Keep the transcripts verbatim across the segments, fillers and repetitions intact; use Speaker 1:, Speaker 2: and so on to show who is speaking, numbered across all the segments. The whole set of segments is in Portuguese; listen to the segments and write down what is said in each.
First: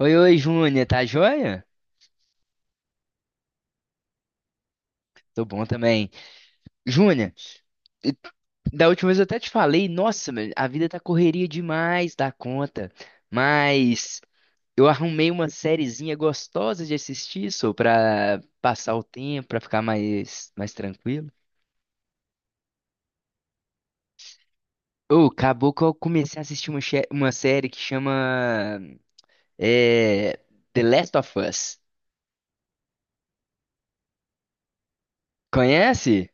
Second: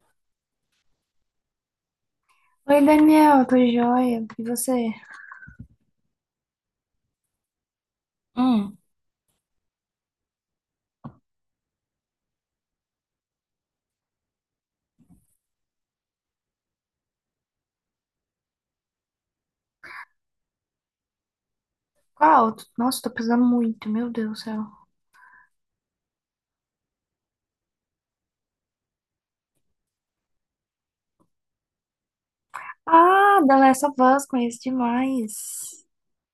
Speaker 1: Oi, oi, Júnia, tá joia?
Speaker 2: Oi, Daniel, tô joia. E você?
Speaker 1: Tô bom também. Júnia, e-
Speaker 2: Hum.
Speaker 1: da última vez eu até te falei, nossa, meu, a vida tá correria demais da conta, mas eu arrumei uma sériezinha gostosa de assistir, só pra passar o tempo, pra ficar mais, mais tranquilo.
Speaker 2: Qual? Nossa, tô precisando muito, meu Deus do céu.
Speaker 1: Ô, acabou que eu comecei a assistir uma, che- uma série que chama é, The Last of Us.
Speaker 2: Ah, The Last of Us, conheço demais.
Speaker 1: Conhece?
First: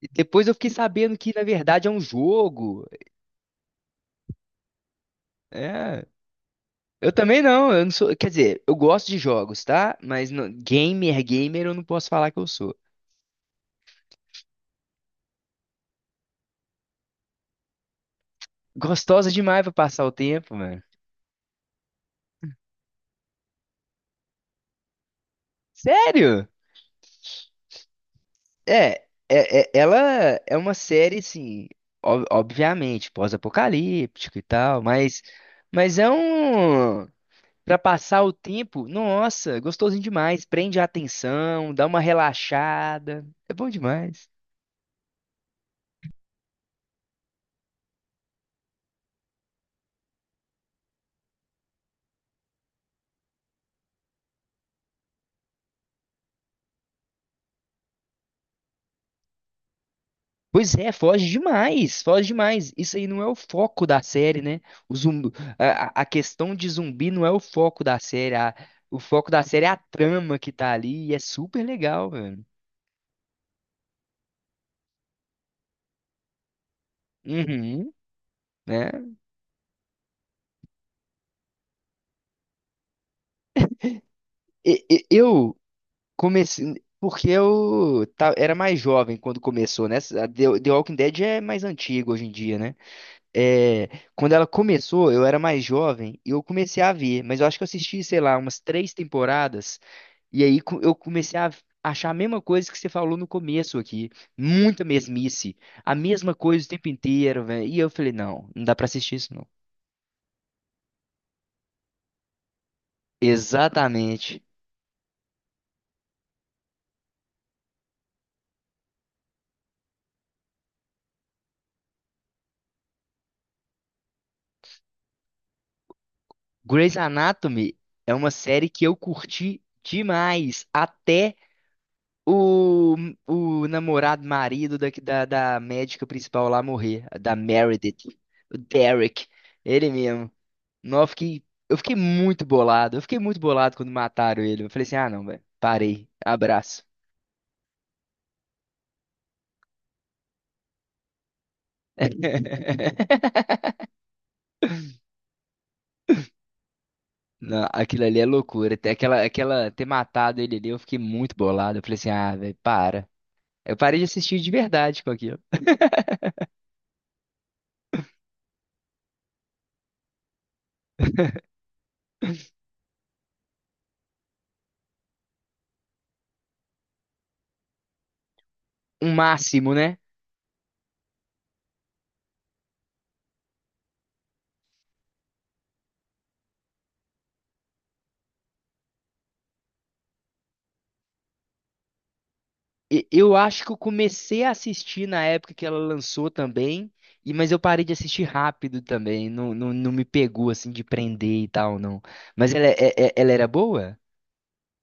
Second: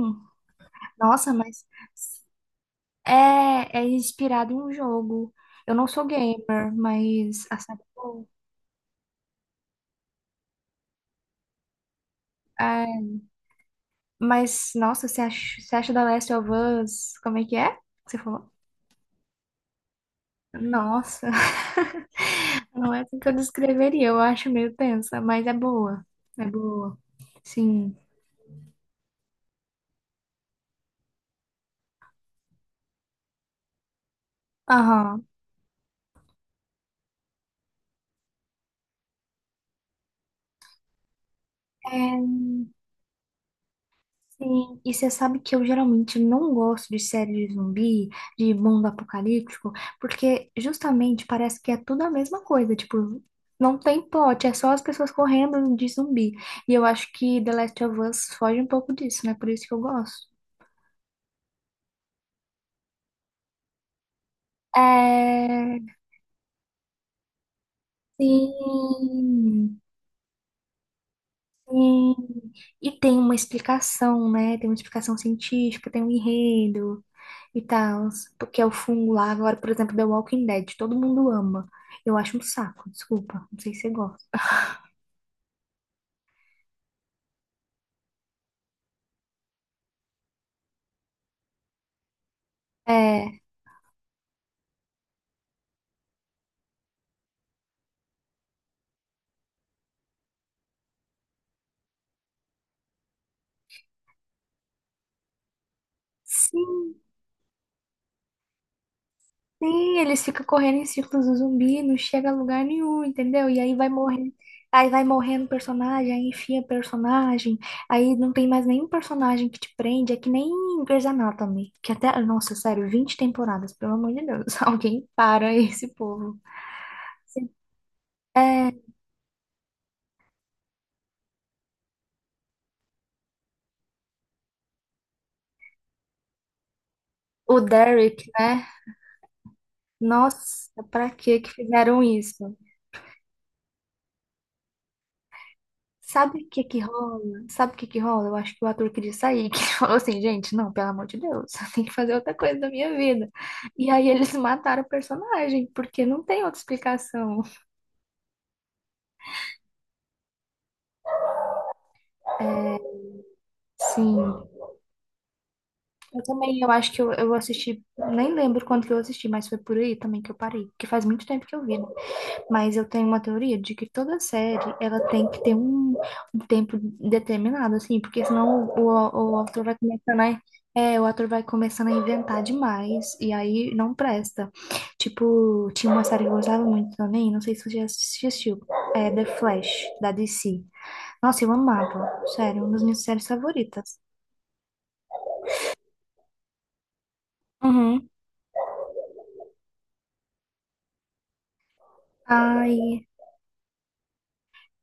Speaker 1: E depois eu fiquei sabendo
Speaker 2: Nossa,
Speaker 1: que, na
Speaker 2: mas
Speaker 1: verdade, é um jogo.
Speaker 2: é, é inspirado em um jogo. Eu não sou
Speaker 1: É.
Speaker 2: gamer,
Speaker 1: Eu também
Speaker 2: mas a
Speaker 1: não,
Speaker 2: série
Speaker 1: eu
Speaker 2: é
Speaker 1: não sou.
Speaker 2: boa.
Speaker 1: Quer dizer, eu gosto de jogos, tá? Mas não- gamer, gamer, eu não posso falar que eu sou.
Speaker 2: É, mas, nossa, você acha, você acha The Last of Us? Como é que é? Que Você falou?
Speaker 1: Gostosa demais pra passar o tempo, mano.
Speaker 2: Nossa, não é assim que eu descreveria. Eu acho meio tensa, mas é boa. É
Speaker 1: Sério?
Speaker 2: boa. Sim.
Speaker 1: É, é, é- ela é uma série, assim, ob- obviamente, pós-apocalíptico e tal, mas,
Speaker 2: Aham.
Speaker 1: mas é um. Pra passar o tempo, nossa, gostosinho demais. Prende a atenção, dá
Speaker 2: É,
Speaker 1: uma relaxada. É bom demais.
Speaker 2: sim, e você sabe que eu geralmente não gosto de série de zumbi, de mundo apocalíptico, porque justamente parece que é tudo a mesma coisa, tipo, não tem plot, é só as pessoas correndo de zumbi. E eu acho que The Last of Us foge um pouco disso, né? Por isso que eu gosto.
Speaker 1: Pois é, foge demais, foge demais. Isso aí não é o foco da série, né? O zumbi, a,
Speaker 2: É,
Speaker 1: a- a questão de zumbi não é o foco da série. A- o foco da série é a
Speaker 2: sim,
Speaker 1: trama que tá ali e é super legal,
Speaker 2: sim.
Speaker 1: velho.
Speaker 2: E tem uma explicação, né? Tem uma explicação científica, tem um enredo. E
Speaker 1: Uhum,
Speaker 2: tal, porque é o fungo
Speaker 1: né?
Speaker 2: lá. Agora, por exemplo, The Walking Dead, todo mundo ama. Eu acho um saco, desculpa, não sei se você gosta.
Speaker 1: E- e- eu comecei porque eu ta- era mais jovem quando começou, né? A The, The Walking Dead é mais antigo hoje em dia, né?
Speaker 2: É,
Speaker 1: É, quando ela começou, eu era mais jovem e eu comecei a ver, mas eu acho que eu assisti, sei lá, umas três temporadas, e aí co- eu comecei a achar a mesma coisa que você falou no começo aqui, muita mesmice, a mesma coisa o tempo
Speaker 2: sim,
Speaker 1: inteiro, velho. E eu falei, não, não dá pra assistir isso não.
Speaker 2: sim, eles ficam correndo em círculos do zumbi, não chega a lugar nenhum, entendeu? E aí vai morrendo,
Speaker 1: Exatamente.
Speaker 2: aí vai morrendo personagem, aí enfia personagem, aí não tem mais nenhum personagem que te prende, é que nem Grey's Anatomy, que até, nossa, sério, vinte temporadas, pelo amor de Deus, alguém para esse povo.
Speaker 1: Grey's Anatomy é uma série
Speaker 2: É,
Speaker 1: que eu curti demais, até O, o namorado, marido da, da, da médica principal lá morrer, da
Speaker 2: o
Speaker 1: Meredith,
Speaker 2: Derek,
Speaker 1: o
Speaker 2: né?
Speaker 1: Derek, ele mesmo.
Speaker 2: Nossa,
Speaker 1: Não, eu
Speaker 2: pra que
Speaker 1: fiquei,
Speaker 2: que
Speaker 1: eu fiquei
Speaker 2: fizeram
Speaker 1: muito
Speaker 2: isso?
Speaker 1: bolado, eu fiquei muito bolado quando mataram ele. Eu falei assim, ah não, velho, parei,
Speaker 2: Sabe o que que
Speaker 1: abraço.
Speaker 2: rola? Sabe o que que rola? Eu acho que o ator queria sair, que ele falou assim, gente, não, pelo amor de Deus, eu tenho que fazer outra coisa da minha vida. E aí eles mataram o personagem, porque não tem outra explicação.
Speaker 1: Não, aquilo ali é loucura. Ter Aquela, aquela, ter matado ele ali, eu fiquei muito bolado. Eu falei assim, ah, velho, para. Eu parei de assistir
Speaker 2: Sim,
Speaker 1: de verdade com aquilo.
Speaker 2: eu também, eu acho que eu, eu assisti, nem lembro quando que eu assisti, mas foi por aí também que eu parei, porque faz muito tempo que eu vi, né? Mas eu tenho uma teoria de que toda série ela tem que ter um, um tempo determinado, assim, porque senão o,
Speaker 1: Um
Speaker 2: o, o autor
Speaker 1: máximo,
Speaker 2: vai
Speaker 1: né?
Speaker 2: começando a, é, o ator vai começando a inventar demais e aí não presta. Tipo, tinha uma série que eu gostava muito também, não sei se você já assistiu, é The Flash, da D C. Nossa, eu amava, sério, uma das minhas
Speaker 1: E-
Speaker 2: séries
Speaker 1: eu acho que eu
Speaker 2: favoritas.
Speaker 1: comecei a assistir na época que ela lançou também, e mas eu parei de
Speaker 2: Uhum.
Speaker 1: assistir rápido também, não, não, não me pegou assim de prender e tal, não. Mas ela, é-
Speaker 2: Ai.
Speaker 1: é- é, ela era boa?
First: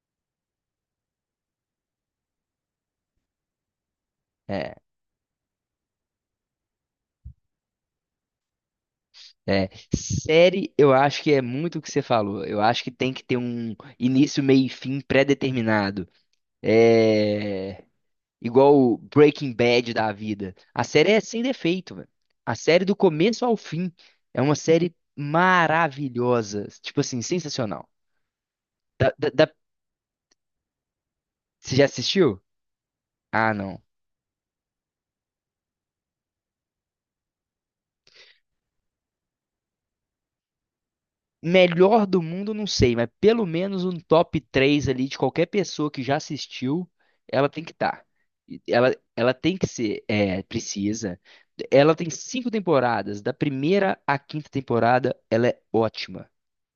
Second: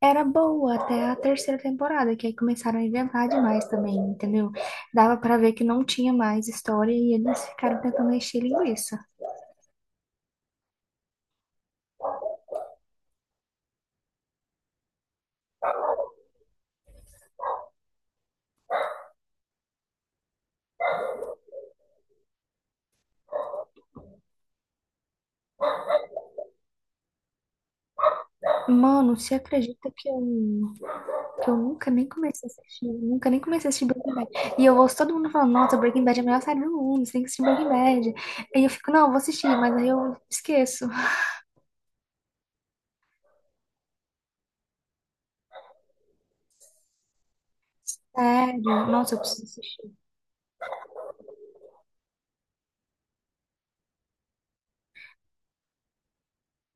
Speaker 2: Era boa até a terceira temporada, que aí começaram a inventar demais também, entendeu?
Speaker 1: É,
Speaker 2: Dava pra ver que não tinha mais história e eles ficaram tentando encher linguiça.
Speaker 1: é. Série, eu acho que é muito o que você falou. Eu acho que tem que ter um início, meio e fim pré-determinado. É igual o Breaking Bad da vida. A série é sem defeito, velho. A série do começo ao fim é uma série maravilhosa, tipo assim, sensacional. Da,
Speaker 2: Mano,
Speaker 1: da-
Speaker 2: você
Speaker 1: da-
Speaker 2: acredita que eu, que eu
Speaker 1: Você já
Speaker 2: nunca nem
Speaker 1: assistiu?
Speaker 2: comecei a assistir, nunca nem
Speaker 1: Ah,
Speaker 2: comecei a
Speaker 1: não.
Speaker 2: assistir Breaking Bad. E eu ouço todo mundo falando, nossa, Breaking Bad é a melhor série do mundo, você tem que assistir Breaking Bad. Aí eu fico, não, eu vou assistir, mas aí eu esqueço.
Speaker 1: Melhor do mundo, não sei, mas pelo menos um top três ali de qualquer pessoa que já assistiu, ela tem que estar.
Speaker 2: Sério,
Speaker 1: Ela,
Speaker 2: nossa, eu
Speaker 1: ela tem
Speaker 2: preciso
Speaker 1: que
Speaker 2: assistir.
Speaker 1: ser, é, precisa. Ela tem cinco temporadas, da primeira à quinta temporada, ela é ótima.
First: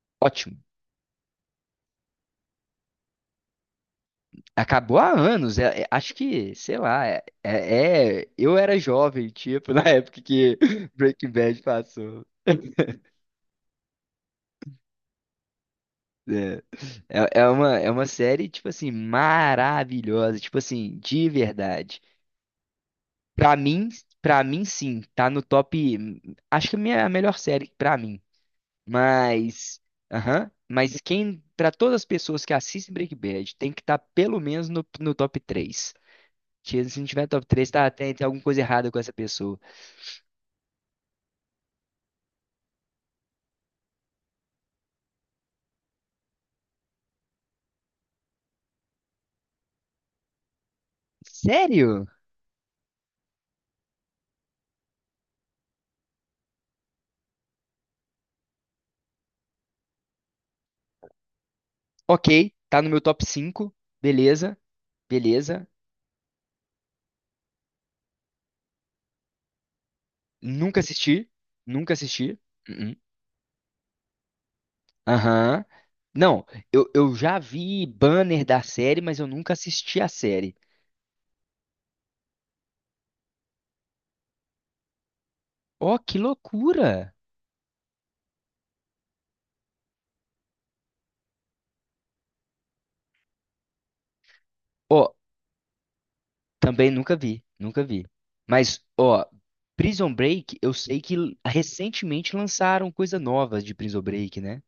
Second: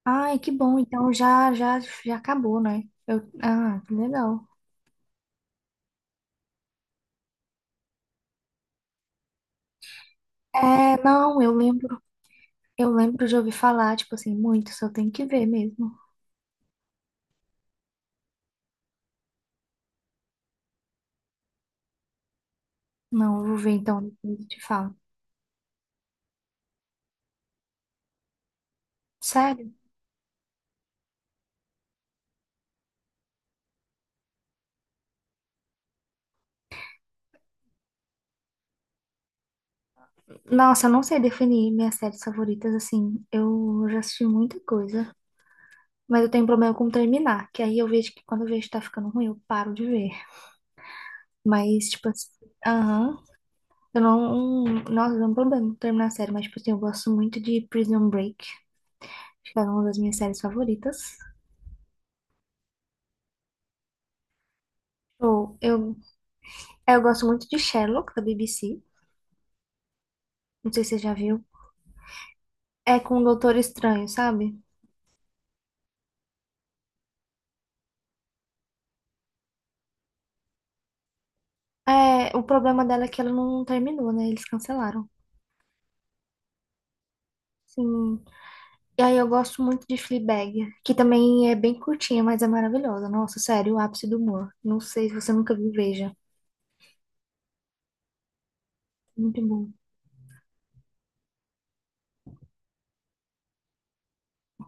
Speaker 2: Ai, que
Speaker 1: Ótimo.
Speaker 2: bom, então já, já, já acabou, né? Eu, ah, que legal.
Speaker 1: Acabou há anos, é- é- acho que, sei lá, é, é- é- eu era jovem, tipo, na época que
Speaker 2: É,
Speaker 1: Breaking
Speaker 2: não, eu
Speaker 1: Bad
Speaker 2: lembro.
Speaker 1: passou.
Speaker 2: Eu lembro de ouvir falar, tipo assim, muito, só tenho que ver mesmo.
Speaker 1: É, é é uma, é uma série, tipo assim, maravilhosa, tipo assim, de verdade.
Speaker 2: Não, eu
Speaker 1: Pra
Speaker 2: vou ver
Speaker 1: mim,
Speaker 2: então, depois
Speaker 1: pra
Speaker 2: eu te
Speaker 1: mim
Speaker 2: falo.
Speaker 1: sim, tá no top, hum, acho que a minha a melhor série pra mim.
Speaker 2: Sério?
Speaker 1: Mas, aham, mas quem, pra todas as pessoas que assistem Breaking Bad, tem que estar tá pelo menos no, no top três. Se se não tiver top três, tá, tem, tem alguma coisa errada com essa pessoa.
Speaker 2: Nossa, eu não sei definir minhas séries favoritas, assim. Eu já assisti muita coisa, mas eu tenho um problema com terminar, que aí eu vejo que quando eu vejo que tá ficando ruim, eu paro de ver. Mas,
Speaker 1: Sério?
Speaker 2: tipo assim, aham. Eu não. Nossa, eu tenho um problema com terminar a série, mas, tipo assim, eu gosto muito de Prison Break, acho que é uma das minhas séries favoritas.
Speaker 1: Ok, tá no meu top cinco. Beleza,
Speaker 2: Ou
Speaker 1: beleza.
Speaker 2: eu, é, eu gosto muito de Sherlock, da B B C. Não
Speaker 1: Nunca
Speaker 2: sei se você já
Speaker 1: assisti,
Speaker 2: viu.
Speaker 1: nunca assisti. Uh-uh.
Speaker 2: É com o Doutor Estranho, sabe?
Speaker 1: Aham. Não, eu, eu já vi banner da série, mas eu nunca assisti a série.
Speaker 2: É, o problema dela é que ela não terminou, né? Eles cancelaram.
Speaker 1: Ó, que loucura!
Speaker 2: Sim. E aí eu gosto muito de Fleabag, que também é bem curtinha, mas é maravilhosa. Nossa, sério, o ápice do humor. Não sei se
Speaker 1: Ó,
Speaker 2: você nunca viu, veja.
Speaker 1: também nunca vi, nunca vi. Mas, ó,
Speaker 2: Muito bom.
Speaker 1: Prison Break, eu sei que l- recentemente lançaram coisa nova de Prison Break, né?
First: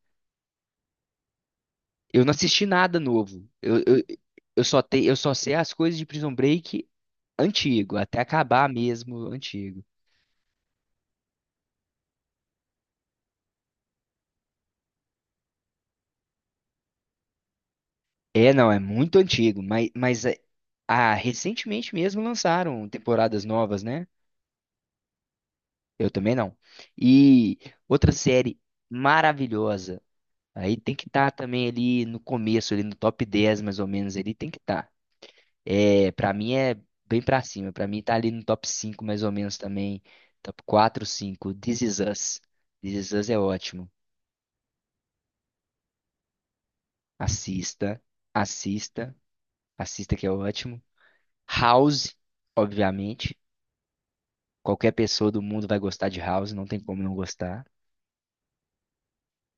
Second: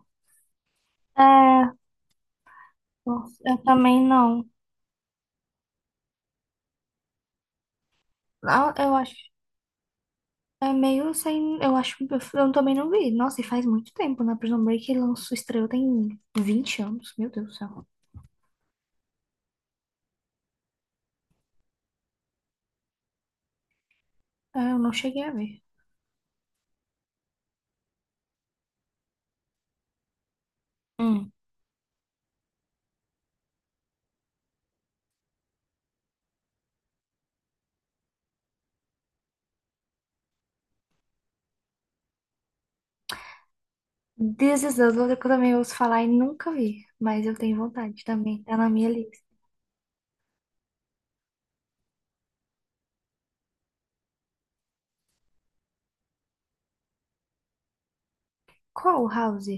Speaker 2: É,
Speaker 1: Eu não assisti nada
Speaker 2: nossa,
Speaker 1: novo.
Speaker 2: eu
Speaker 1: Eu, eu,
Speaker 2: também não.
Speaker 1: eu só te, eu só sei as coisas de Prison Break antigo, até acabar
Speaker 2: Ah, eu acho.
Speaker 1: mesmo antigo.
Speaker 2: É meio sem. Eu acho. Eu eu também não vi. Nossa, e faz muito tempo, né? Prison Break lançou, estreou tem vinte anos. Meu Deus do céu.
Speaker 1: É, não, é muito antigo, mas, mas é- ah, recentemente mesmo lançaram temporadas novas, né?
Speaker 2: É, eu não cheguei a ver.
Speaker 1: Eu também não. E outra série maravilhosa. Aí tem que estar também ali no começo, ali no top dez mais ou menos, ali tem que estar. É, para mim é bem pra cima. Pra mim tá ali no top cinco mais ou menos também. Top quatro, cinco. This Is Us. This Is Us é ótimo.
Speaker 2: This Is Us, outra que eu também ouço falar e nunca vi, mas eu tenho
Speaker 1: Assista,
Speaker 2: vontade também, tá na minha
Speaker 1: assista,
Speaker 2: lista.
Speaker 1: assista que é ótimo. House, obviamente. Qualquer pessoa do mundo vai gostar de House, não tem como não gostar.
Speaker 2: Qual House?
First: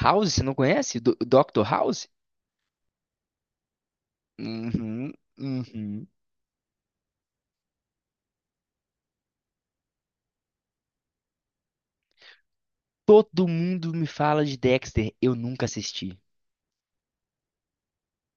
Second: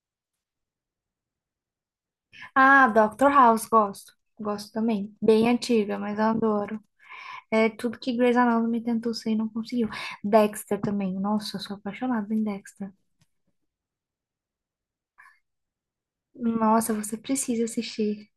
Speaker 1: House, você não conhece? Do doutor House?
Speaker 2: Ah, doutor House, gosto. Gosto
Speaker 1: Uhum,
Speaker 2: também. Bem antiga,
Speaker 1: uhum.
Speaker 2: mas eu adoro. É tudo que Grey's Anatomy tentou ser e não conseguiu. Dexter também. Nossa, eu sou apaixonada em Dexter.
Speaker 1: Todo mundo me fala de Dexter, eu nunca assisti.
Speaker 2: Nossa, você precisa assistir.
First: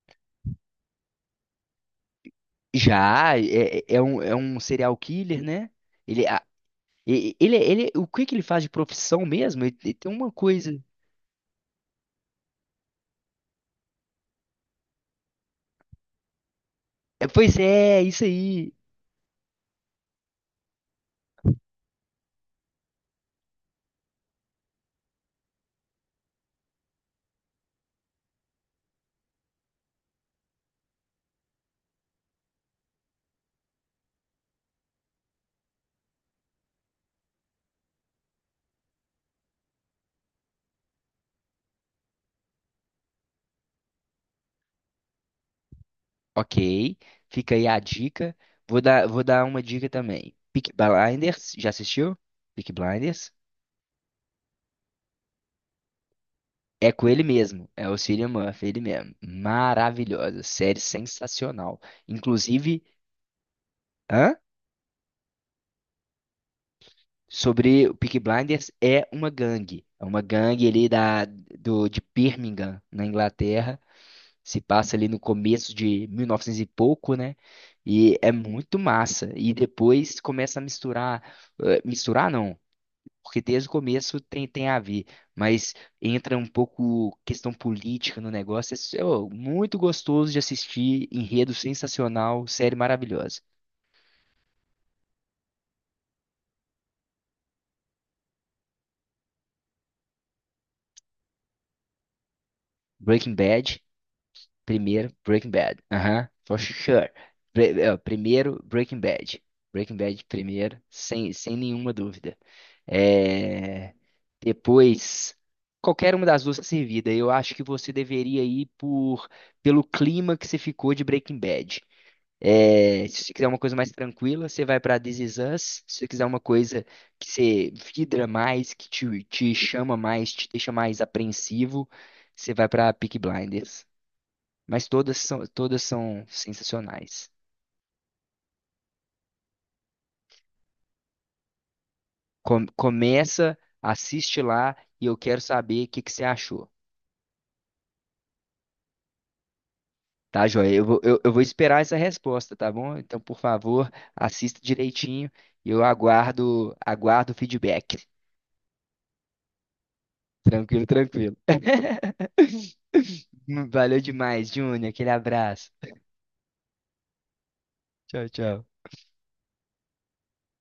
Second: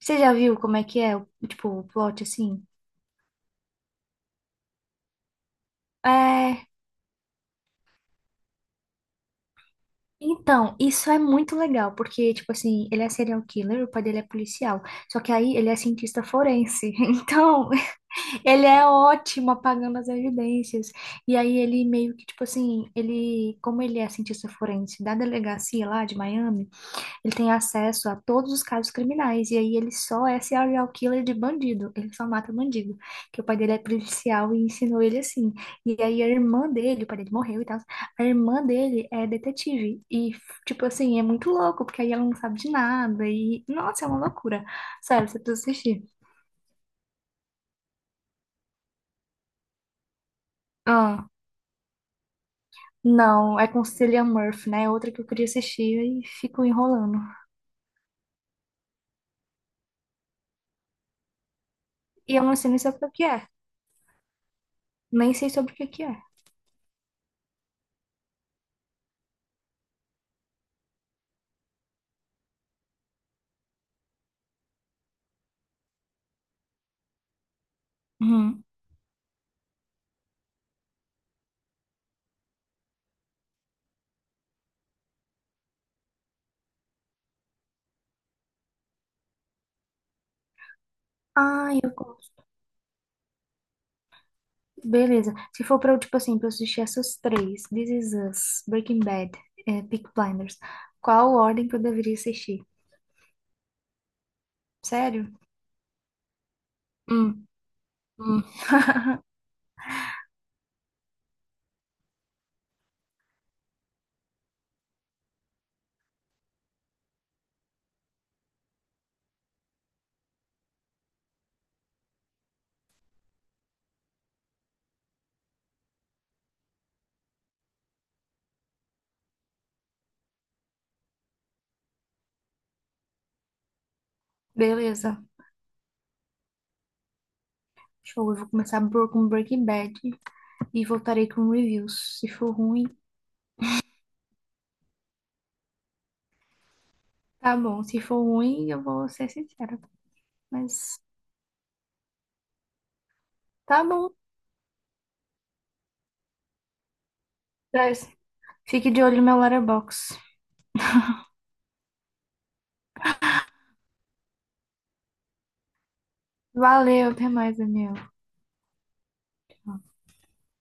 Speaker 2: Você já viu como é que é, o- tipo, o plot assim?
Speaker 1: Já, é, é é um, é um serial killer, né? Ele, a-
Speaker 2: É.
Speaker 1: e- ele, ele, o que que ele faz de profissão mesmo? Ele, ele tem uma coisa.
Speaker 2: Então, isso é muito legal, porque, tipo assim, ele é serial killer, o pai dele é policial. Só que aí ele é cientista forense.
Speaker 1: É, pois
Speaker 2: Então,
Speaker 1: é, é isso
Speaker 2: ele
Speaker 1: aí.
Speaker 2: é ótimo apagando as evidências. E aí ele meio que, tipo assim, ele, como ele é cientista forense da delegacia lá de Miami, ele tem acesso a todos os casos criminais. E aí ele só é serial killer de bandido. Ele só mata bandido. Que o pai dele é policial e ensinou ele assim. E aí a irmã dele, o pai dele morreu e tal. A irmã dele é detetive. E, tipo assim, é muito louco, porque aí ela não sabe de nada. E, nossa, é uma loucura. Sério, você precisa assistir.
Speaker 1: Ok, fica aí a dica. Vou dar, vou dar uma dica também. Peaky
Speaker 2: Ah,
Speaker 1: Blinders, já assistiu? Peaky Blinders?
Speaker 2: não, é com Cillian Murphy, né? É outra que eu queria assistir e fico
Speaker 1: É com
Speaker 2: enrolando.
Speaker 1: ele mesmo, é o Cillian Murphy, ele mesmo. Maravilhosa, série sensacional.
Speaker 2: E eu não sei nem
Speaker 1: Inclusive,
Speaker 2: sobre o que é.
Speaker 1: hã?
Speaker 2: Nem sei sobre o que que é.
Speaker 1: Sobre o Peaky Blinders é uma gangue. É uma gangue ali da, do, de Birmingham, na Inglaterra. Se passa ali no começo de mil e novecentos e novecentos e pouco, né? E é
Speaker 2: Uhum.
Speaker 1: muito massa. E depois começa a misturar. Eh, misturar não, porque desde o começo tem, tem a ver. Mas entra um pouco questão política no negócio. É, s- ô, muito gostoso de assistir. Enredo
Speaker 2: Ah, eu gosto.
Speaker 1: sensacional, série maravilhosa.
Speaker 2: Beleza. Se for pra eu, tipo assim, pra eu assistir essas três, This Is Us, Breaking Bad, é, Peaky Blinders, qual ordem que eu deveria assistir?
Speaker 1: Breaking Bad. Primeiro,
Speaker 2: Sério?
Speaker 1: Breaking Bad. Aham, for sure.
Speaker 2: Hum,
Speaker 1: Pre- é,
Speaker 2: hum.
Speaker 1: Primeiro, Breaking Bad. Breaking Bad primeiro, sem, sem nenhuma dúvida. É, depois, qualquer uma das duas tá servida. Eu acho que você deveria ir por pelo clima que você ficou de Breaking Bad. É, se você quiser uma coisa mais tranquila, você vai para This Is Us. Se você quiser uma coisa que você vidra mais, que te, te chama mais, te deixa mais apreensivo, você vai para Peaky Blinders. Mas todas
Speaker 2: Beleza.
Speaker 1: são, todas são sensacionais.
Speaker 2: Show. Eu vou começar por- com Breaking Bad e voltarei com reviews. Se for
Speaker 1: Com-
Speaker 2: ruim,
Speaker 1: começa, assiste lá e eu quero saber o que que você achou.
Speaker 2: tá bom. Se for ruim, eu vou ser sincera.
Speaker 1: Tá, joia? Eu vou,
Speaker 2: Mas
Speaker 1: eu, eu vou esperar essa resposta, tá bom? Então, por
Speaker 2: tá
Speaker 1: favor,
Speaker 2: bom.
Speaker 1: assista direitinho e eu aguardo, aguardo o feedback.
Speaker 2: Mas fique de olho no meu letterbox.
Speaker 1: Tranquilo, tranquilo. Valeu demais, Júnior. Aquele abraço.
Speaker 2: Valeu, até mais, Daniel.
Speaker 1: Tchau, tchau.